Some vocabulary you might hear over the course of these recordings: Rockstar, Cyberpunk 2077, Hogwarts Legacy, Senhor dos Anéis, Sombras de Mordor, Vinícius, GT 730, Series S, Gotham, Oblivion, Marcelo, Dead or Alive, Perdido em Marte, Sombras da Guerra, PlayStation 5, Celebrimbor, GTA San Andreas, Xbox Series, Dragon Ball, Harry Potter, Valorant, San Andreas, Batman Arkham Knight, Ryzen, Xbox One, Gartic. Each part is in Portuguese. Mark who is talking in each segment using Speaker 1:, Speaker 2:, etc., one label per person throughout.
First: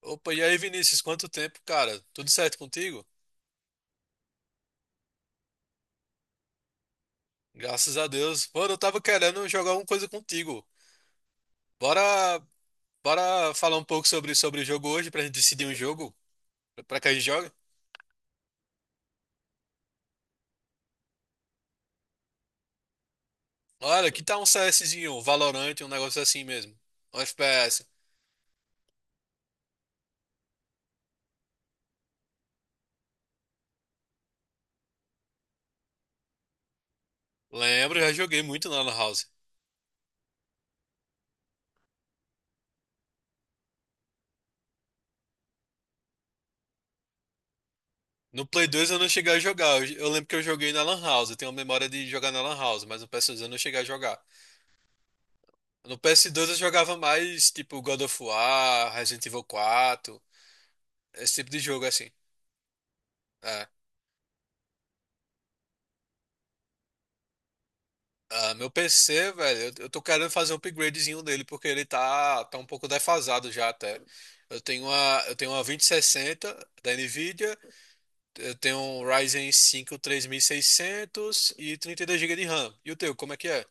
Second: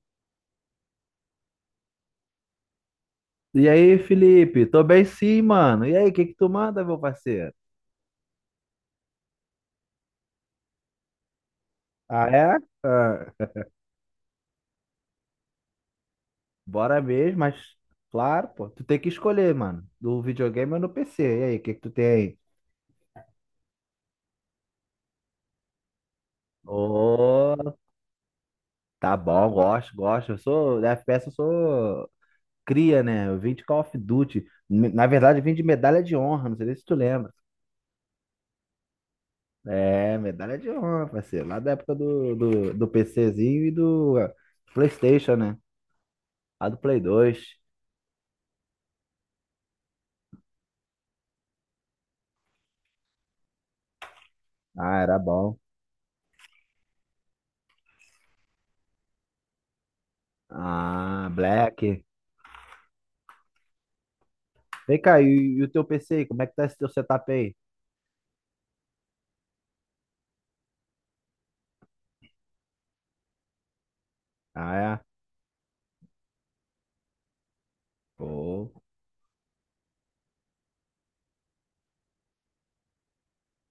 Speaker 1: Opa, e aí, Vinícius, quanto tempo, cara? Tudo certo contigo?
Speaker 2: E aí, Felipe? Tô bem sim, mano. E aí, o que que tu manda, meu parceiro?
Speaker 1: Graças a Deus. Mano, eu tava querendo jogar alguma coisa contigo.
Speaker 2: Ah,
Speaker 1: Bora,
Speaker 2: é? Ah,
Speaker 1: bora falar um pouco sobre o jogo hoje pra gente decidir um jogo pra
Speaker 2: Bora
Speaker 1: que a gente
Speaker 2: mesmo,
Speaker 1: joga?
Speaker 2: mas claro, pô. Tu tem que escolher, mano. Do videogame ou no PC. E aí, o que que tu tem aí?
Speaker 1: Olha, que tal um CSzinho, um Valorant, um negócio assim mesmo. Um
Speaker 2: Ô,
Speaker 1: FPS.
Speaker 2: tá bom, gosto, gosto. Da FPS eu sou cria, né? Eu vim de Call of Duty. Na verdade, eu vim de medalha de honra, não sei nem se tu lembra.
Speaker 1: Lembro, já joguei muito na Lan House.
Speaker 2: É, medalha de honra, parceiro. Lá da época do PCzinho e do PlayStation, né? Lá do Play 2.
Speaker 1: No Play 2 eu não cheguei a jogar. Eu lembro que eu joguei na Lan House. Eu tenho a memória de jogar na Lan House, mas no PS2 eu não cheguei a jogar.
Speaker 2: Ah, era bom.
Speaker 1: No PS2 eu jogava mais tipo God of War, Resident Evil 4.
Speaker 2: Ah,
Speaker 1: Esse tipo de
Speaker 2: Black.
Speaker 1: jogo, assim. É.
Speaker 2: Vem cá, e o teu PC aí? Como é que tá esse teu setup aí?
Speaker 1: Ah, meu PC, velho, eu tô querendo fazer um upgradezinho nele, porque ele tá um pouco defasado já até.
Speaker 2: Ah, é?
Speaker 1: Eu tenho uma 2060 da Nvidia, eu
Speaker 2: Pô,
Speaker 1: tenho um Ryzen 5 3600 e 32 GB de RAM. E o teu, como é que é?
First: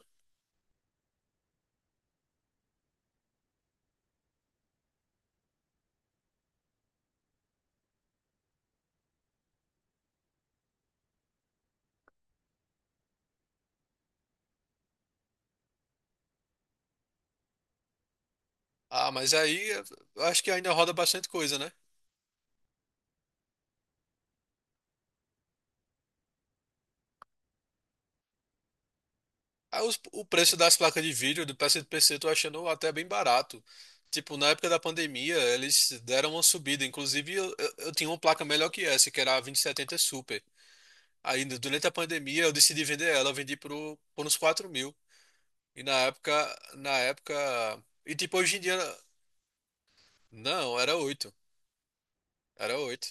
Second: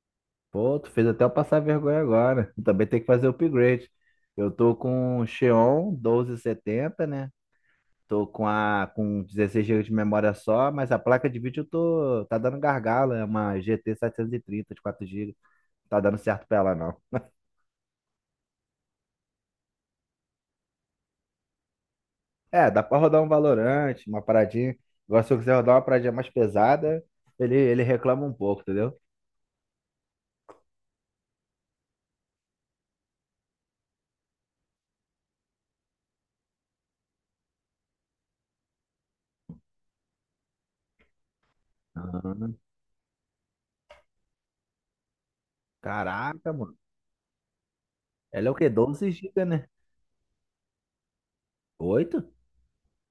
Speaker 2: pô, tu fez até eu passar vergonha agora. Também tem que fazer o upgrade. Eu tô com o Xeon 1270, né? Tô com 16 GB de memória só, mas a placa de vídeo eu tô tá dando gargalo, é uma GT 730 de 4 GB. Tá dando certo pra ela não.
Speaker 1: Ah, mas aí eu acho que ainda roda bastante coisa, né?
Speaker 2: É, dá pra rodar um Valorant, uma paradinha. Agora se eu quiser rodar uma paradinha mais pesada, ele reclama um pouco, entendeu?
Speaker 1: O preço das placas de vídeo do PSPC eu tô achando até bem barato. Tipo, na época da pandemia, eles deram uma subida. Inclusive, eu tinha uma placa melhor que essa, que era a 2070 Super. Aí, durante a pandemia, eu
Speaker 2: Ah.
Speaker 1: decidi vender ela. Por uns 4 mil. E
Speaker 2: Caraca, mano.
Speaker 1: na época... E tipo,
Speaker 2: Ela é o
Speaker 1: hoje em
Speaker 2: quê?
Speaker 1: dia...
Speaker 2: 12 GB, né?
Speaker 1: Não, era oito.
Speaker 2: 8?
Speaker 1: Era oito.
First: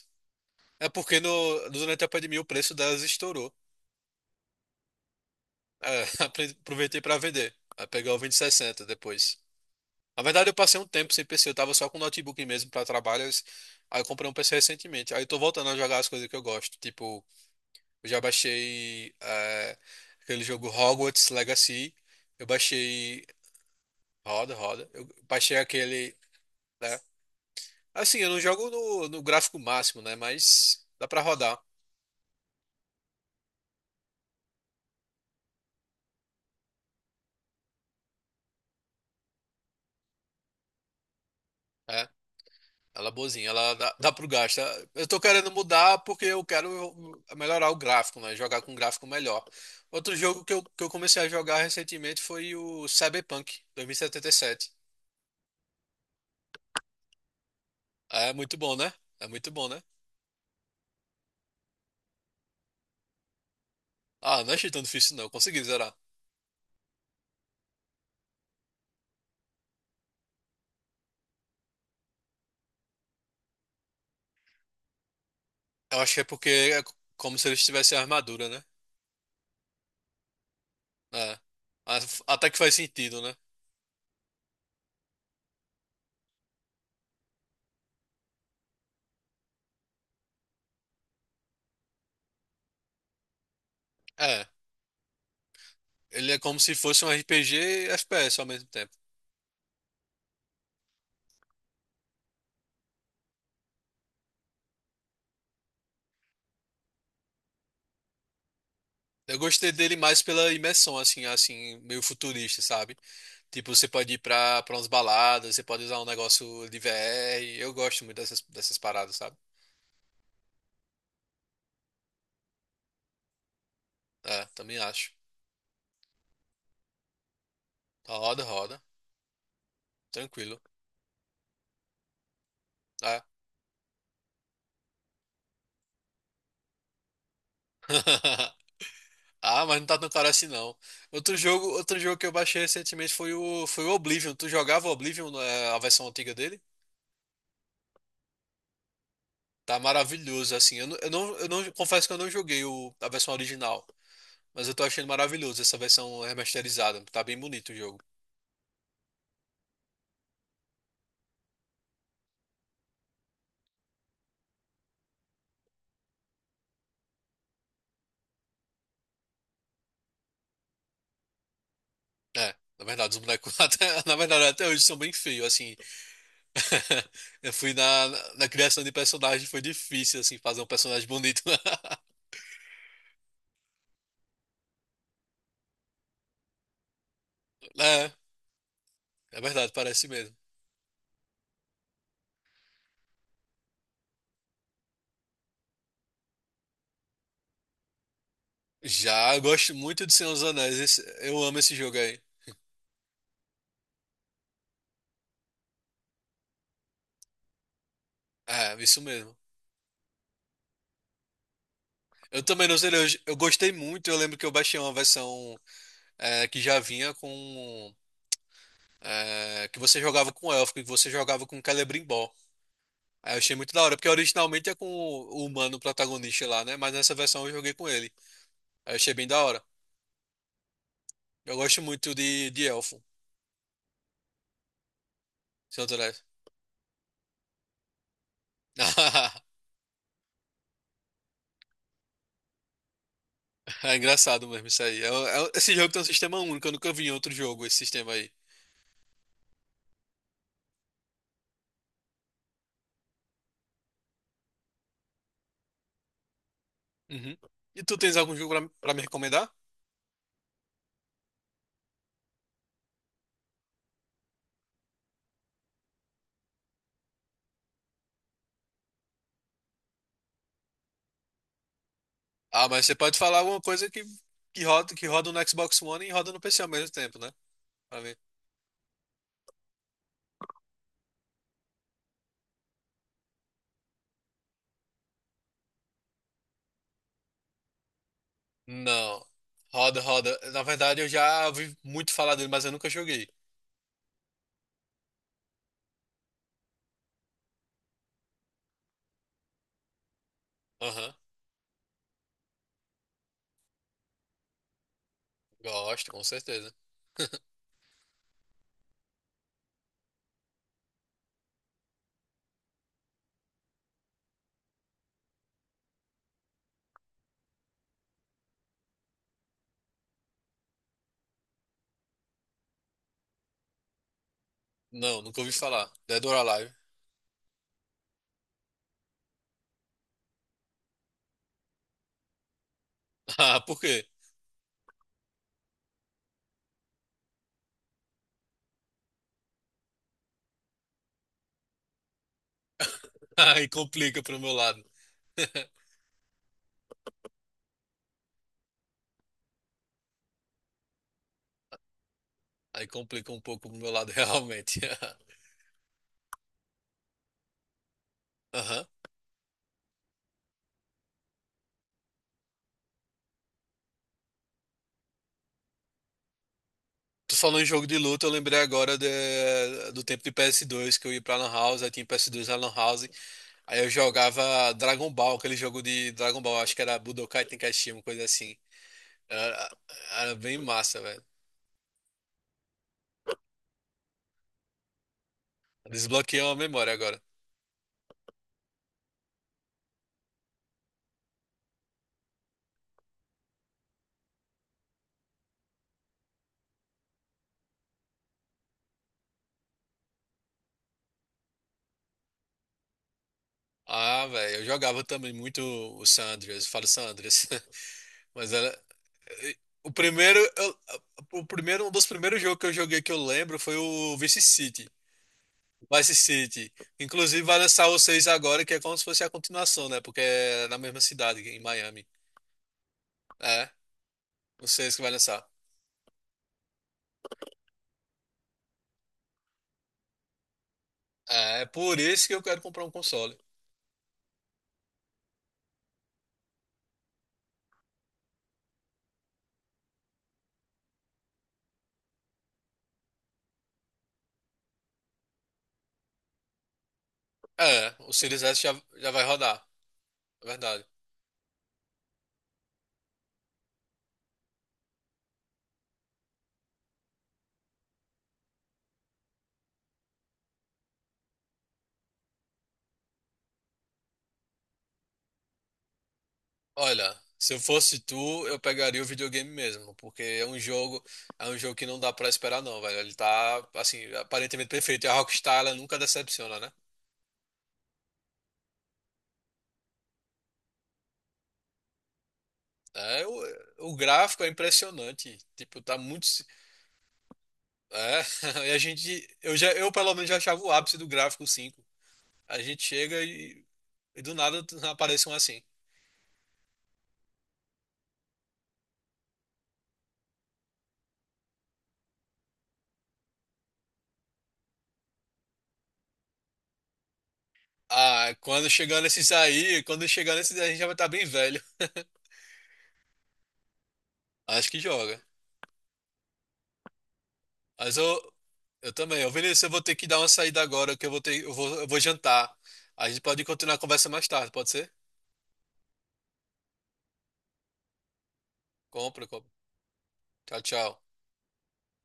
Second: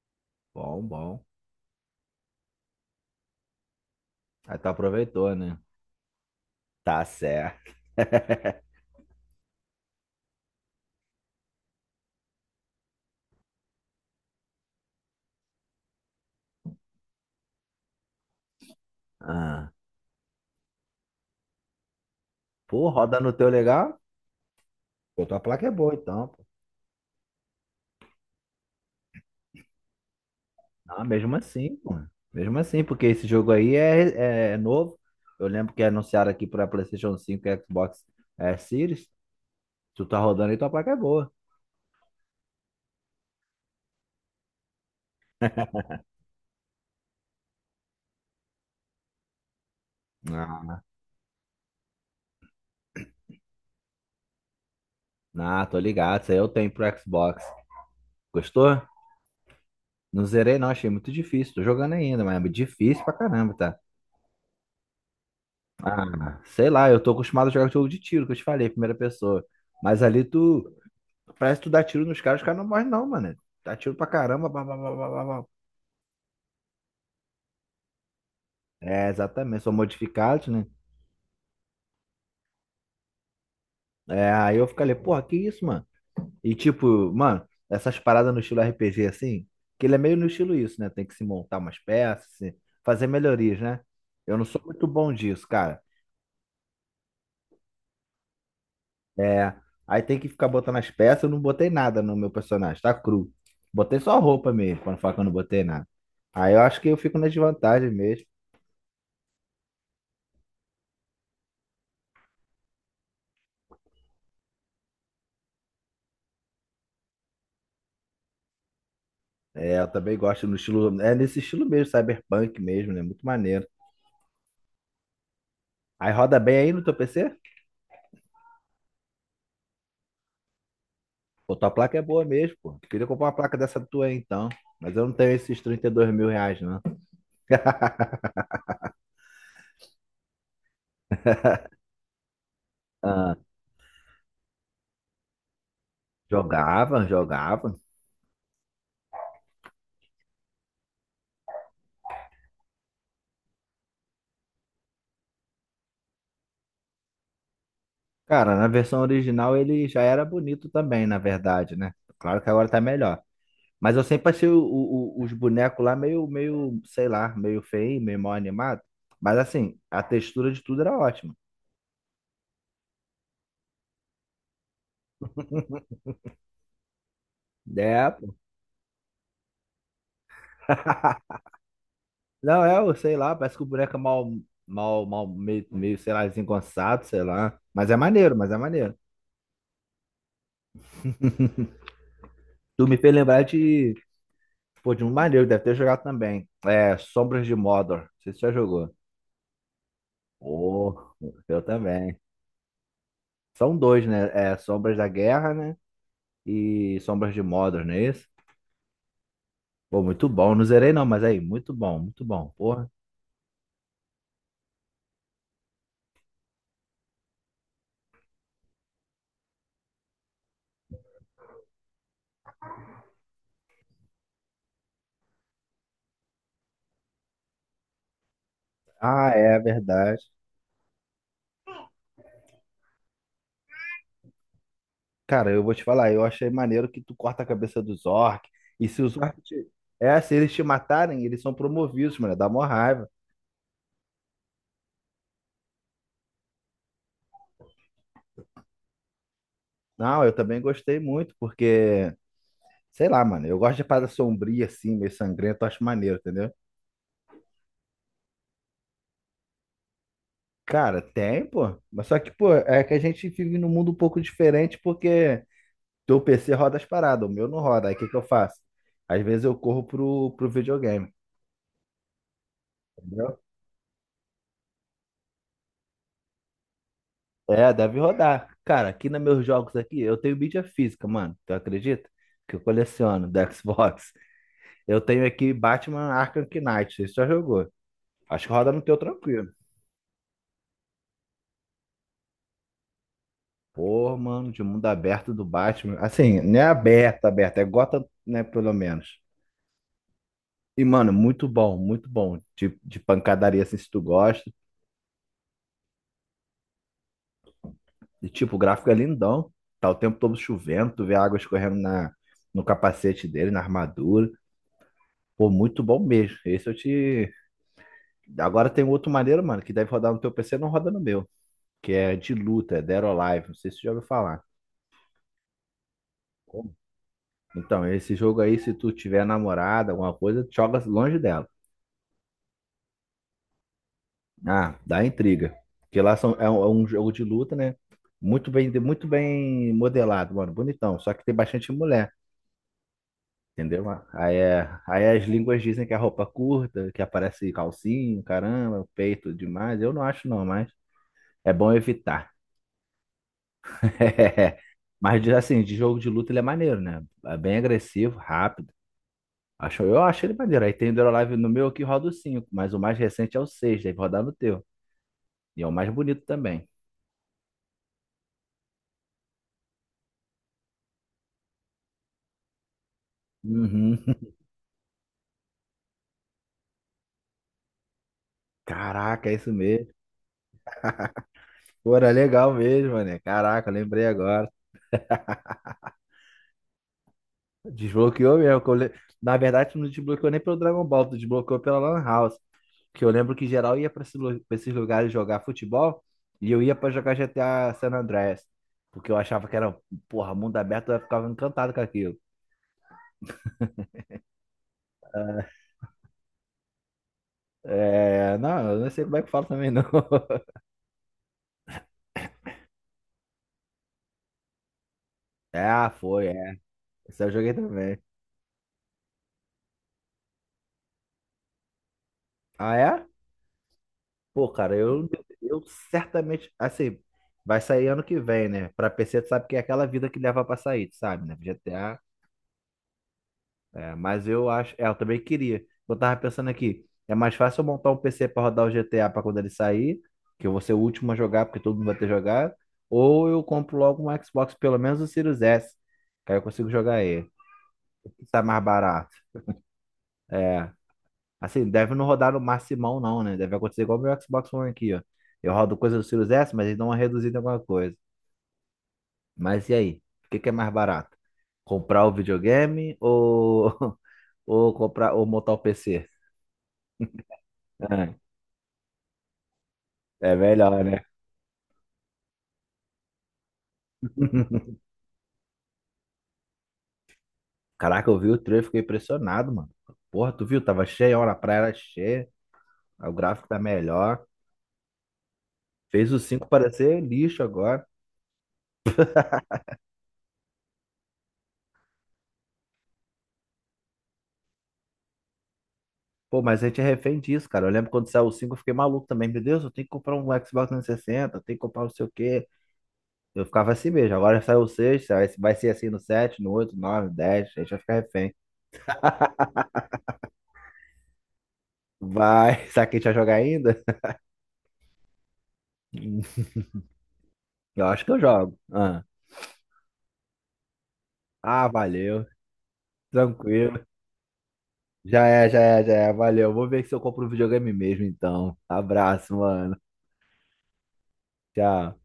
Speaker 2: Bom,
Speaker 1: É porque
Speaker 2: bom.
Speaker 1: no, durante a pandemia o preço delas estourou.
Speaker 2: Aí tu aproveitou, né?
Speaker 1: É, aproveitei
Speaker 2: Tá
Speaker 1: para vender.
Speaker 2: certo.
Speaker 1: Aí peguei o 2060 depois. Na verdade, eu passei um tempo sem PC, eu tava só com notebook mesmo pra trabalho. Aí eu comprei um PC recentemente. Aí eu tô voltando a jogar as coisas que eu gosto. Tipo, eu já baixei
Speaker 2: Ah.
Speaker 1: aquele jogo Hogwarts Legacy. Eu
Speaker 2: Pô, roda
Speaker 1: baixei.
Speaker 2: no teu legal?
Speaker 1: Roda, roda. Eu
Speaker 2: Pô, tua
Speaker 1: baixei
Speaker 2: placa é boa,
Speaker 1: aquele.
Speaker 2: então, pô.
Speaker 1: Né? Assim, eu não jogo no gráfico máximo, né? Mas
Speaker 2: Não,
Speaker 1: dá pra
Speaker 2: mesmo
Speaker 1: rodar.
Speaker 2: assim, pô. Mesmo assim, porque esse jogo aí é novo. Eu lembro que anunciaram aqui pra PlayStation 5, e Xbox Series. Tu tá rodando e tua placa é boa.
Speaker 1: Né? Ela é boazinha, ela dá, dá pro gasto. Eu tô querendo mudar porque eu quero melhorar o gráfico, né? Jogar com um gráfico melhor. Outro jogo
Speaker 2: Ah,
Speaker 1: que eu comecei a jogar recentemente foi o Cyberpunk 2077.
Speaker 2: não, tô ligado. Isso aí eu tenho pro Xbox.
Speaker 1: É muito bom,
Speaker 2: Gostou?
Speaker 1: né? É muito bom, né?
Speaker 2: Não zerei, não. Achei muito difícil. Tô jogando ainda, mas é difícil pra caramba, tá?
Speaker 1: Ah, não achei tão difícil não. Eu consegui zerar.
Speaker 2: Ah, sei lá, eu tô acostumado a jogar jogo de tiro, que eu te falei, primeira pessoa. Mas ali tu. Parece que tu dá tiro nos caras, os caras não morrem, não, mano. Dá tiro pra caramba. Blá, blá, blá, blá, blá, blá.
Speaker 1: Eu acho que é porque é como se eles tivessem armadura, né?
Speaker 2: É, exatamente, são modificados, né?
Speaker 1: É. Mas até que faz sentido, né?
Speaker 2: É, aí eu fico ali, porra, que isso, mano? E tipo, mano, essas paradas no estilo RPG assim, que ele é meio no estilo isso, né? Tem que se montar umas peças, fazer melhorias, né? Eu não
Speaker 1: É.
Speaker 2: sou muito bom disso, cara.
Speaker 1: Ele é como se fosse um RPG e FPS ao mesmo tempo.
Speaker 2: É. Aí tem que ficar botando as peças. Eu não botei nada no meu personagem, tá cru. Botei só roupa mesmo, quando fala que eu não botei nada. Aí eu acho que eu fico na desvantagem mesmo.
Speaker 1: Eu gostei dele mais pela imersão, assim, meio futurista, sabe? Tipo, você pode ir pra umas baladas, você pode usar um negócio de VR. Eu gosto muito dessas paradas, sabe?
Speaker 2: É, eu também gosto no estilo. É nesse estilo mesmo, cyberpunk mesmo, né? Muito maneiro.
Speaker 1: É, também acho.
Speaker 2: Aí roda bem aí no teu PC?
Speaker 1: Roda, roda. Tranquilo.
Speaker 2: Pô, tua placa é boa mesmo, pô. Queria
Speaker 1: É.
Speaker 2: comprar uma placa dessa tua aí então. Mas eu não tenho esses R$ 32 mil, não.
Speaker 1: Ah, mas não tá tão caro assim não. Outro jogo que eu baixei recentemente foi
Speaker 2: Ah,
Speaker 1: foi o Oblivion. Tu jogava o Oblivion, é, a versão antiga dele?
Speaker 2: jogava, jogava.
Speaker 1: Tá maravilhoso, assim. Eu não confesso que eu não joguei a versão original, mas eu tô achando maravilhoso essa versão remasterizada. Tá bem bonito o jogo.
Speaker 2: Cara, na versão original ele já era bonito também, na verdade, né? Claro que agora tá melhor. Mas eu sempre achei os bonecos lá meio, meio, sei lá, meio feio, meio mal animado. Mas assim, a textura de tudo era ótima.
Speaker 1: É, na verdade, os bonecos até, na verdade até hoje são bem feios, assim, Eu fui na,
Speaker 2: É,
Speaker 1: na
Speaker 2: pô.
Speaker 1: na criação de personagem, foi difícil, assim, fazer um personagem bonito.
Speaker 2: Não, é, eu sei lá, parece que o boneco é mal, mal, mal, meio, meio, sei lá, desengonçado, sei lá. Mas é
Speaker 1: É,
Speaker 2: maneiro, mas é maneiro.
Speaker 1: é verdade, parece mesmo.
Speaker 2: Tu me fez lembrar de, pô, de um maneiro, deve ter jogado também. É, Sombras de Mordor. Não sei se você já jogou.
Speaker 1: Já eu gosto muito de Senhor dos Anéis,
Speaker 2: Oh,
Speaker 1: eu amo
Speaker 2: eu
Speaker 1: esse jogo
Speaker 2: também.
Speaker 1: aí.
Speaker 2: São dois, né? É, Sombras da Guerra, né? E Sombras de Mordor, não é isso?
Speaker 1: É, isso mesmo.
Speaker 2: Pô, muito bom. Não zerei não, mas aí, muito bom, muito
Speaker 1: Eu
Speaker 2: bom.
Speaker 1: também não sei,
Speaker 2: Porra.
Speaker 1: eu gostei muito, eu lembro que eu baixei uma versão que já vinha com... é, que você jogava com elfo, que você jogava com Celebrimbor. Aí eu achei muito da hora, porque originalmente é com o humano protagonista lá, né? Mas nessa versão eu joguei com ele. Aí eu achei bem
Speaker 2: Ah,
Speaker 1: da
Speaker 2: é
Speaker 1: hora.
Speaker 2: verdade.
Speaker 1: Eu gosto muito de elfo.
Speaker 2: Cara, eu vou te
Speaker 1: Seu
Speaker 2: falar,
Speaker 1: Drive.
Speaker 2: eu achei maneiro que tu corta a cabeça dos orcs. E se os orcs te... É, se eles te matarem, eles são promovidos, mano. Dá mó raiva.
Speaker 1: É engraçado mesmo isso aí. Esse jogo tem um sistema único, eu nunca vi em outro jogo esse sistema aí.
Speaker 2: Não, eu também gostei muito, porque, sei lá, mano, eu gosto de parada sombria, assim, meio sangrento, eu acho maneiro, entendeu?
Speaker 1: Uhum. E tu tens algum jogo pra me recomendar?
Speaker 2: Cara, tem, pô. Mas só que, pô, é que a gente vive num mundo um pouco diferente, porque teu PC roda as paradas, o meu não roda. Aí o que que eu faço? Às vezes eu corro pro videogame,
Speaker 1: Ah, mas você pode falar
Speaker 2: entendeu?
Speaker 1: alguma coisa que roda no Xbox One e roda no PC ao mesmo tempo, né?
Speaker 2: É, deve
Speaker 1: Pra mim.
Speaker 2: rodar. Cara, aqui nos meus jogos aqui, eu tenho mídia física, mano. Tu acredita? Que eu coleciono da Xbox. Eu tenho aqui Batman Arkham Knight. Você já jogou? Acho que roda no teu
Speaker 1: Não.
Speaker 2: tranquilo.
Speaker 1: Roda, roda. Na verdade, eu já ouvi muito falar dele, mas eu nunca joguei.
Speaker 2: Pô, mano, de mundo aberto do Batman. Assim, não é aberto, aberto. É Gotham, né, pelo menos. E, mano,
Speaker 1: Aham.
Speaker 2: muito bom, muito bom. De pancadaria, assim, se tu gosta.
Speaker 1: Gosto, com certeza.
Speaker 2: E, tipo, o gráfico é lindão. Tá o tempo todo chovendo. Tu vê a água escorrendo no capacete dele, na armadura. Pô, muito bom mesmo. Esse eu te... Agora tem um outro maneiro, mano, que deve rodar no teu PC, não roda no meu. Que é de luta, é Dead or Alive. Não sei se você já ouviu falar.
Speaker 1: Não, nunca ouvi falar. Dead or Alive.
Speaker 2: Como? Então, esse jogo aí, se tu tiver namorada, alguma coisa, joga longe dela.
Speaker 1: Ah, por quê?
Speaker 2: Ah, dá intriga. Porque lá são, é um jogo de luta, né? Muito bem modelado, mano. Bonitão. Só que tem bastante mulher,
Speaker 1: Aí
Speaker 2: entendeu?
Speaker 1: complica
Speaker 2: Aí,
Speaker 1: pro meu
Speaker 2: é-
Speaker 1: lado.
Speaker 2: aí as línguas dizem que é roupa curta, que aparece calcinho, caramba, peito demais. Eu não acho não, mas é bom evitar.
Speaker 1: Aí complica um pouco pro meu lado,
Speaker 2: É.
Speaker 1: realmente.
Speaker 2: Mas assim, de jogo de luta ele é maneiro, né? É bem agressivo, rápido.
Speaker 1: Aham.
Speaker 2: Acho, eu acho ele maneiro. Aí tem o Live no meu que roda o 5, mas o mais recente é o 6, deve rodar no teu. E é o mais bonito também.
Speaker 1: Tu falou em jogo de luta, eu lembrei agora do tempo de PS2 que eu ia pra Lan House, aí tinha PS2 na Lan House, aí eu
Speaker 2: Uhum.
Speaker 1: jogava Dragon Ball, aquele jogo de Dragon Ball, acho que era Budokai Tenkaichi, uma coisa assim.
Speaker 2: Caraca, é isso
Speaker 1: Era,
Speaker 2: mesmo.
Speaker 1: era bem massa, velho.
Speaker 2: Pô, era legal mesmo, né? Caraca, eu lembrei agora.
Speaker 1: Desbloqueou a memória agora.
Speaker 2: Desbloqueou mesmo. Na verdade, tu não desbloqueou nem pelo Dragon Ball, tu desbloqueou pela Lan House. Que eu lembro que geral ia pra esse pra esses lugares jogar futebol e eu ia pra jogar GTA San Andreas. Porque eu achava que era, porra, mundo aberto, eu ficava encantado com aquilo.
Speaker 1: Ah, velho, eu jogava também muito o San Andreas, eu falo San Andreas,
Speaker 2: É,
Speaker 1: mas
Speaker 2: não,
Speaker 1: era.
Speaker 2: eu não sei como é que fala também, não.
Speaker 1: O primeiro, eu- o primeiro, um dos primeiros jogos que eu joguei que eu lembro foi o Vice City.
Speaker 2: É, ah,
Speaker 1: Vice
Speaker 2: foi, é.
Speaker 1: City.
Speaker 2: Esse eu
Speaker 1: Inclusive
Speaker 2: joguei
Speaker 1: vai lançar o
Speaker 2: também.
Speaker 1: 6 agora, que é como se fosse a continuação, né? Porque é na mesma cidade, em Miami.
Speaker 2: Ah, é?
Speaker 1: É,
Speaker 2: Pô,
Speaker 1: o
Speaker 2: cara,
Speaker 1: 6 que
Speaker 2: eu,
Speaker 1: vai lançar.
Speaker 2: eu certamente, assim, vai sair ano que vem, né? Pra PC, tu sabe que é aquela vida que leva pra sair, tu sabe, né?
Speaker 1: É, é por
Speaker 2: GTA
Speaker 1: isso que eu quero comprar um console.
Speaker 2: É, mas eu acho. É, eu também queria. Eu tava pensando aqui, é mais fácil eu montar um PC pra rodar o GTA pra quando ele sair, que eu vou ser o último a jogar, porque todo mundo vai ter jogado, ou eu compro logo um Xbox, pelo menos o Series S, que aí eu consigo jogar ele.
Speaker 1: É,
Speaker 2: O
Speaker 1: o
Speaker 2: que
Speaker 1: Series
Speaker 2: tá
Speaker 1: S
Speaker 2: mais
Speaker 1: já, já
Speaker 2: barato?
Speaker 1: vai rodar, é
Speaker 2: É.
Speaker 1: verdade.
Speaker 2: Assim, deve não rodar no maximão, não, né? Deve acontecer igual o meu Xbox One aqui, ó. Eu rodo coisa do Series S, mas eles dão uma reduzida em alguma coisa. Mas e aí? O que que é mais barato? Comprar o videogame ou, ou comprar ou montar o PC?
Speaker 1: Olha, se eu fosse tu, eu pegaria o videogame mesmo, porque
Speaker 2: É melhor, né?
Speaker 1: é um jogo que não dá pra esperar não, velho. Ele tá, assim, aparentemente perfeito. E a Rockstar, ela nunca decepciona, né?
Speaker 2: Caraca, eu vi o trailer, fiquei impressionado, mano. Porra, tu viu? Tava cheia, hora a praia era cheia, o
Speaker 1: É,
Speaker 2: gráfico tá
Speaker 1: o
Speaker 2: melhor.
Speaker 1: gráfico é impressionante. Tipo, tá
Speaker 2: Fez o
Speaker 1: muito.
Speaker 2: 5 parecer lixo agora.
Speaker 1: É, e a gente, eu já, eu pelo menos já achava o ápice do gráfico cinco. A gente chega e do nada aparece um assim.
Speaker 2: Pô, mas a gente é refém disso, cara. Eu lembro quando saiu o 5, eu fiquei maluco também. Meu Deus, eu tenho que comprar um Xbox 360, eu tenho que comprar não sei o quê. Eu ficava assim mesmo. Agora saiu o 6, vai ser assim no 7, no 8, 9, 10. A gente vai ficar
Speaker 1: Ah,
Speaker 2: refém.
Speaker 1: quando chegar nesses aí, a gente já vai estar bem velho.
Speaker 2: Vai, será que a gente vai jogar ainda?
Speaker 1: Acho que joga.
Speaker 2: Eu
Speaker 1: Mas
Speaker 2: acho que eu
Speaker 1: eu,
Speaker 2: jogo.
Speaker 1: eu
Speaker 2: Ah,
Speaker 1: também. Ô, Vinícius, eu vou ter que dar uma saída agora, que eu vou ter,
Speaker 2: ah
Speaker 1: eu vou
Speaker 2: valeu.
Speaker 1: jantar. A gente pode continuar a
Speaker 2: Tranquilo.
Speaker 1: conversa mais tarde, pode ser?
Speaker 2: Já é, já é, já é. Valeu. Vou ver se eu compro um videogame mesmo, então.
Speaker 1: Compra,
Speaker 2: Abraço,
Speaker 1: compra.
Speaker 2: mano.
Speaker 1: Tchau, tchau.
Speaker 2: Tchau.